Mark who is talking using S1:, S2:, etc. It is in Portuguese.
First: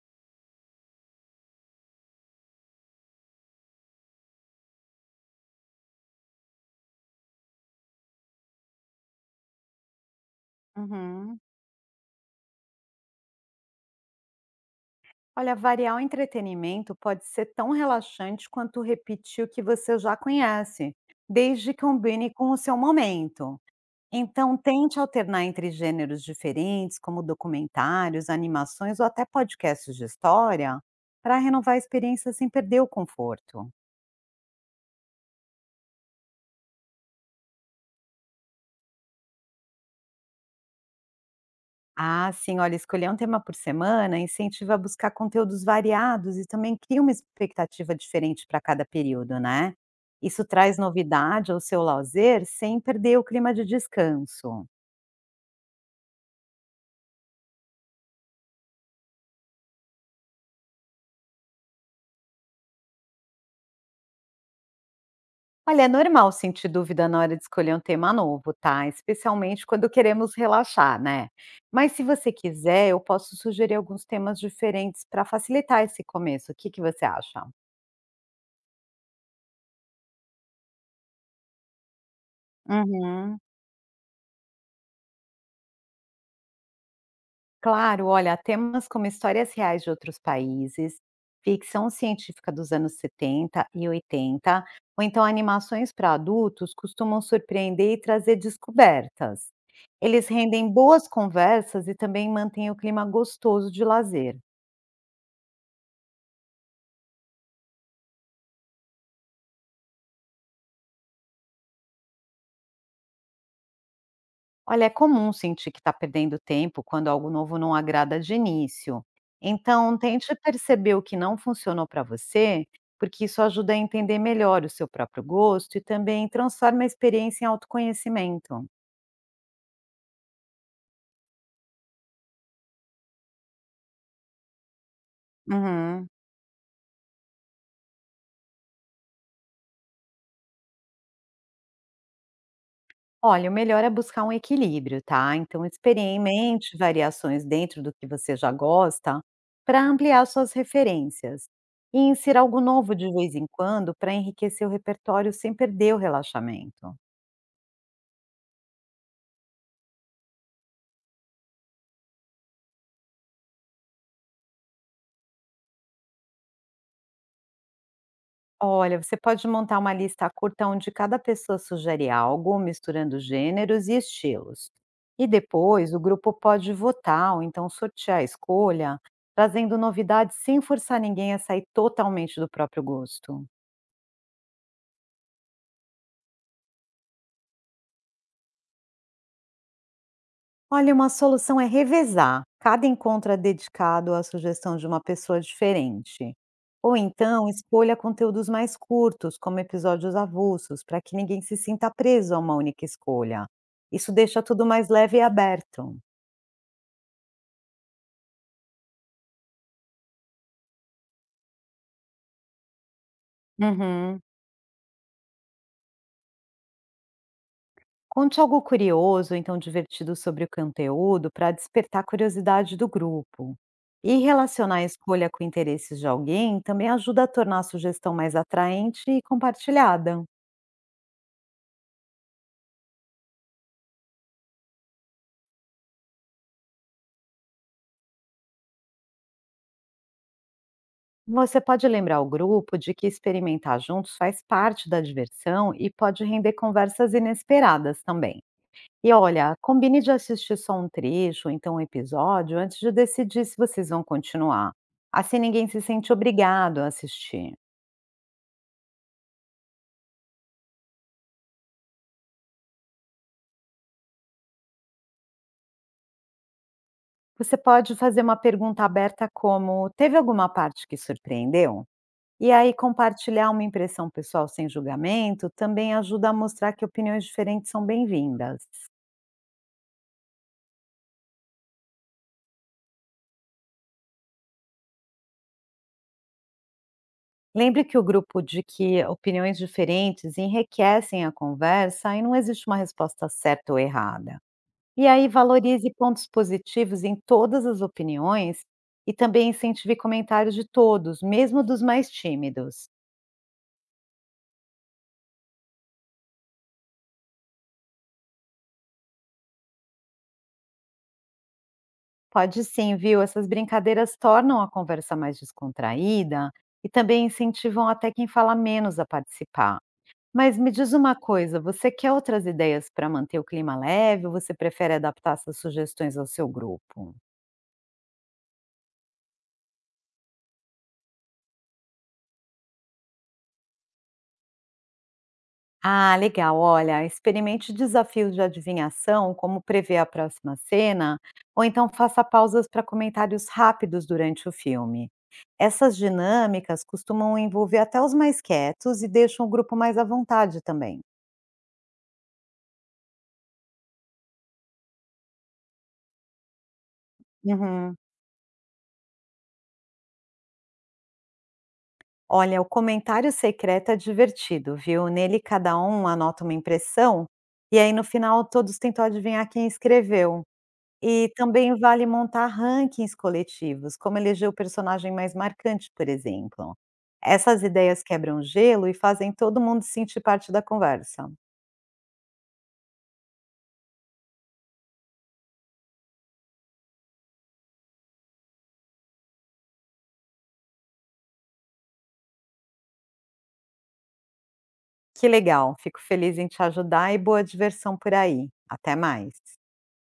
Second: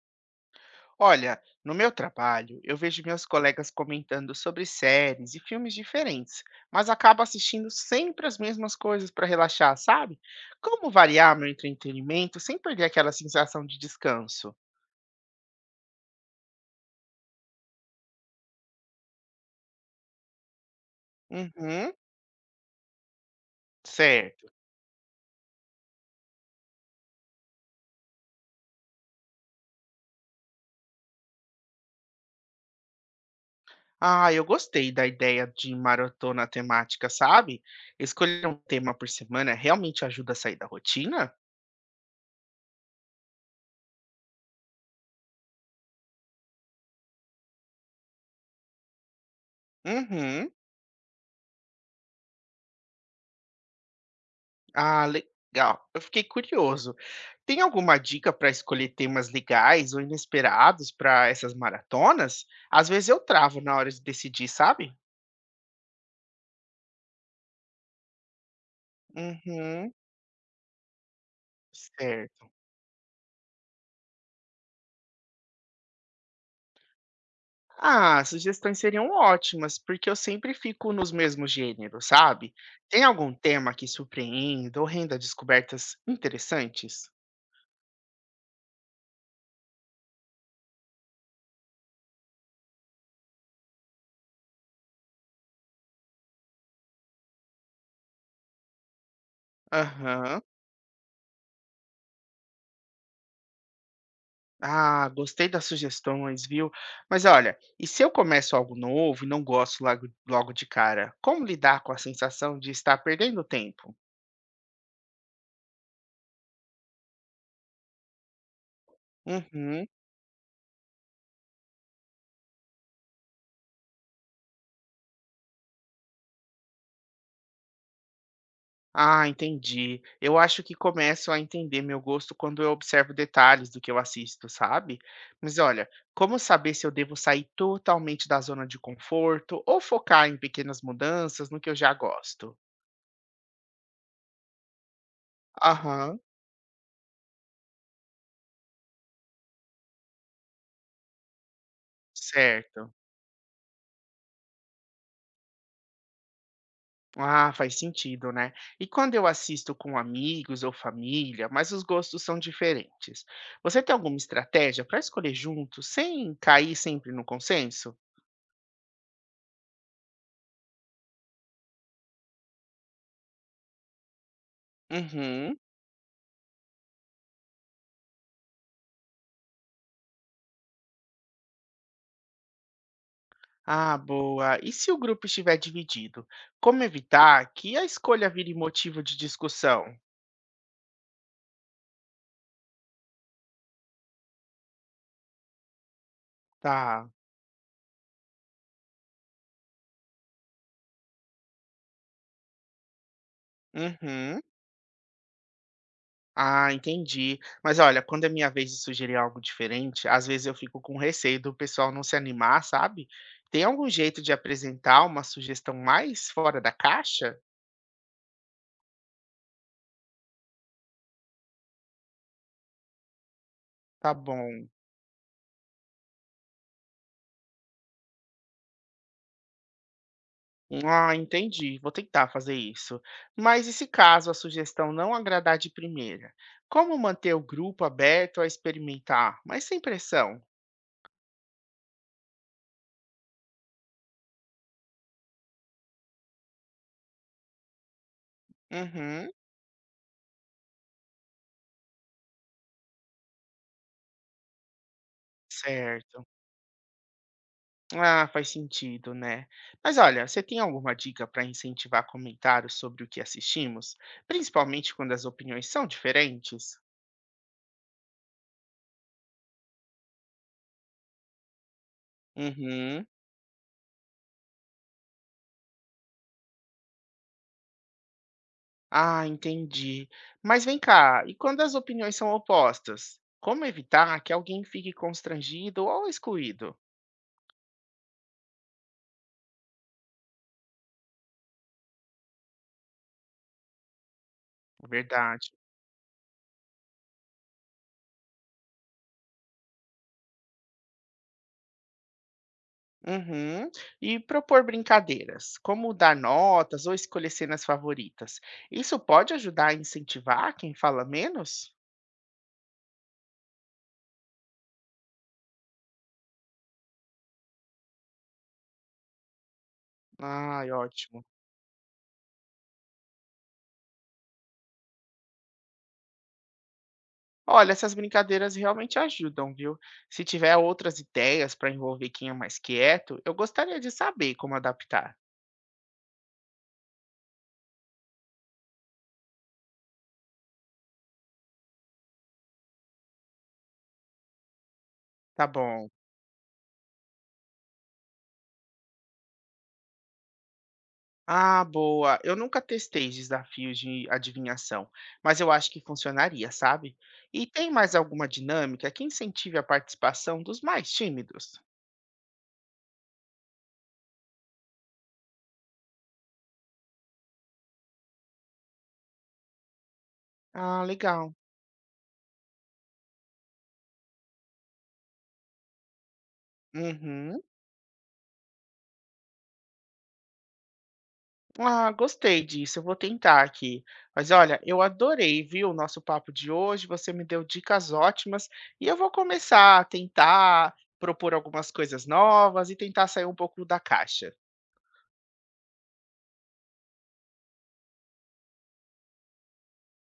S1: Olha, no meu trabalho, eu vejo meus colegas comentando sobre séries e filmes diferentes, mas acabo assistindo sempre as mesmas coisas para relaxar, sabe? Como variar
S2: Uhum.
S1: meu entretenimento sem perder aquela sensação de descanso?
S2: Olha, variar o entretenimento pode ser tão relaxante quanto repetir o que você já conhece, desde que
S1: Uhum,
S2: combine com o seu momento.
S1: certo.
S2: Então, tente alternar entre gêneros diferentes, como documentários, animações ou até podcasts de história, para renovar a experiência sem perder o conforto.
S1: Ah, eu gostei da ideia de maratona temática, sabe? Escolher um tema por semana realmente ajuda a sair da rotina?
S2: Ah, sim, olha, escolher um tema por semana incentiva a buscar conteúdos variados e também cria uma expectativa diferente para cada período, né? Isso
S1: Uhum.
S2: traz novidade ao seu lazer sem perder o clima de descanso.
S1: Ah, legal. Eu fiquei curioso. Tem alguma dica para escolher temas legais ou inesperados para essas maratonas? Às vezes eu travo na hora de decidir, sabe?
S2: Olha, é normal sentir dúvida na hora de escolher um tema novo, tá? Especialmente quando
S1: Uhum,
S2: queremos relaxar, né? Mas se você
S1: certo.
S2: quiser, eu posso sugerir alguns temas diferentes para facilitar esse começo. O que que você acha?
S1: Ah, sugestões seriam ótimas, porque eu sempre fico nos mesmos gêneros, sabe? Tem algum
S2: Uhum.
S1: tema que surpreenda ou renda descobertas interessantes?
S2: Claro, olha, temas como histórias reais de outros países, ficção científica dos anos 70 e 80, ou então animações para adultos costumam surpreender e trazer descobertas. Eles
S1: Aham.
S2: rendem boas conversas e também mantêm o clima gostoso de lazer.
S1: Ah, gostei das sugestões, viu? Mas olha, e se eu começo algo novo e não gosto logo, logo de cara? Como lidar com a sensação de estar perdendo tempo?
S2: Olha, é comum sentir que está perdendo tempo quando algo novo não agrada de início.
S1: Uhum.
S2: Então, tente perceber o que não funcionou para você, porque isso ajuda a entender melhor o seu próprio gosto e também transforma a experiência em autoconhecimento.
S1: Ah, entendi. Eu acho que começo a entender meu gosto quando eu observo detalhes do que eu assisto, sabe? Mas olha,
S2: Uhum.
S1: como saber se eu devo sair totalmente da zona de conforto ou focar em pequenas mudanças no que eu já gosto?
S2: Olha, o melhor é buscar um equilíbrio, tá? Então,
S1: Aham,
S2: experimente variações dentro do que você já gosta para ampliar suas referências. E insira algo
S1: certo.
S2: novo de vez em quando para enriquecer o repertório sem perder o relaxamento.
S1: Ah, faz sentido, né? E quando eu assisto com amigos ou família, mas os gostos são diferentes. Você tem alguma estratégia para escolher junto, sem cair sempre no consenso?
S2: Olha, você pode montar uma lista curta onde cada pessoa sugere algo, misturando gêneros e estilos. E
S1: Uhum.
S2: depois o grupo pode votar ou então sortear a escolha, trazendo novidades sem forçar ninguém a sair totalmente do próprio gosto.
S1: Ah, boa. E se o grupo estiver dividido, como evitar que a escolha vire motivo de discussão?
S2: Olha, uma solução é revezar. Cada encontro é dedicado à sugestão de uma pessoa diferente. Ou
S1: Tá.
S2: então, escolha conteúdos mais curtos, como episódios avulsos, para que ninguém se sinta preso a uma única escolha. Isso
S1: Uhum.
S2: deixa tudo mais leve e aberto.
S1: Ah, entendi. Mas olha, quando é minha vez de sugerir algo diferente, às vezes eu fico com receio do pessoal não se animar, sabe? Tem algum jeito
S2: Uhum.
S1: de apresentar uma sugestão mais fora da caixa?
S2: Conte algo curioso, então divertido sobre o conteúdo, para despertar a curiosidade do grupo.
S1: Tá
S2: E
S1: bom.
S2: relacionar a escolha com interesses de alguém também ajuda a tornar a sugestão mais atraente e compartilhada.
S1: Ah, entendi. Vou tentar fazer isso. Mas e se caso a sugestão não agradar de primeira? Como manter o grupo aberto a experimentar, mas sem pressão?
S2: Você pode lembrar o grupo de que experimentar juntos faz parte da diversão e pode render conversas inesperadas também. E
S1: Uhum,
S2: olha, combine de assistir só um trecho, ou então um episódio, antes de decidir se vocês vão continuar. Assim ninguém se sente
S1: certo.
S2: obrigado a assistir.
S1: Ah, faz sentido, né? Mas olha, você tem alguma dica para incentivar comentários sobre o que assistimos? Principalmente quando as opiniões são diferentes?
S2: Você pode fazer uma pergunta aberta como: teve alguma parte que surpreendeu? E aí
S1: Uhum.
S2: compartilhar uma impressão pessoal sem julgamento também ajuda a mostrar que opiniões diferentes são bem-vindas.
S1: Ah, entendi. Mas vem cá, e quando as opiniões são opostas? Como evitar que alguém fique constrangido ou excluído?
S2: Lembre que o grupo de que opiniões diferentes enriquecem a conversa e não existe uma resposta certa ou errada. E aí
S1: Verdade.
S2: valorize pontos positivos em todas as opiniões e também incentive comentários de todos, mesmo dos mais tímidos.
S1: Uhum. E propor brincadeiras, como dar notas ou escolher cenas favoritas. Isso pode ajudar a incentivar quem fala menos?
S2: Pode sim, viu? Essas brincadeiras tornam a conversa mais descontraída e também incentivam até quem fala menos a participar. Mas me
S1: Ai,
S2: diz uma
S1: ótimo.
S2: coisa, você quer outras ideias para manter o clima leve ou você prefere adaptar essas sugestões ao seu grupo?
S1: Olha, essas brincadeiras realmente ajudam, viu? Se tiver outras ideias para envolver quem é mais quieto, eu gostaria de saber como adaptar.
S2: Ah, legal. Olha, experimente desafios de adivinhação, como prever a próxima cena, ou então faça pausas para comentários rápidos durante o filme.
S1: Tá bom.
S2: Essas dinâmicas costumam envolver até os mais quietos e deixam o grupo mais à vontade também.
S1: Ah, boa. Eu nunca testei desafios de adivinhação, mas eu acho que funcionaria, sabe? E tem mais
S2: Uhum.
S1: alguma dinâmica que incentive a participação dos mais tímidos?
S2: Olha, o comentário secreto é divertido, viu? Nele cada um anota uma impressão e aí no final todos tentam adivinhar quem escreveu.
S1: Ah,
S2: E
S1: legal.
S2: também vale montar rankings coletivos, como eleger o personagem mais marcante, por exemplo.
S1: Uhum.
S2: Essas ideias quebram gelo e fazem todo mundo sentir parte da conversa.
S1: Ah, gostei disso, eu vou tentar aqui. Mas olha, eu adorei, viu, o nosso papo de hoje. Você me deu dicas ótimas e eu vou começar a tentar propor algumas coisas novas e tentar sair um pouco da caixa.
S2: Que legal, fico feliz em te ajudar e boa diversão por aí. Até mais.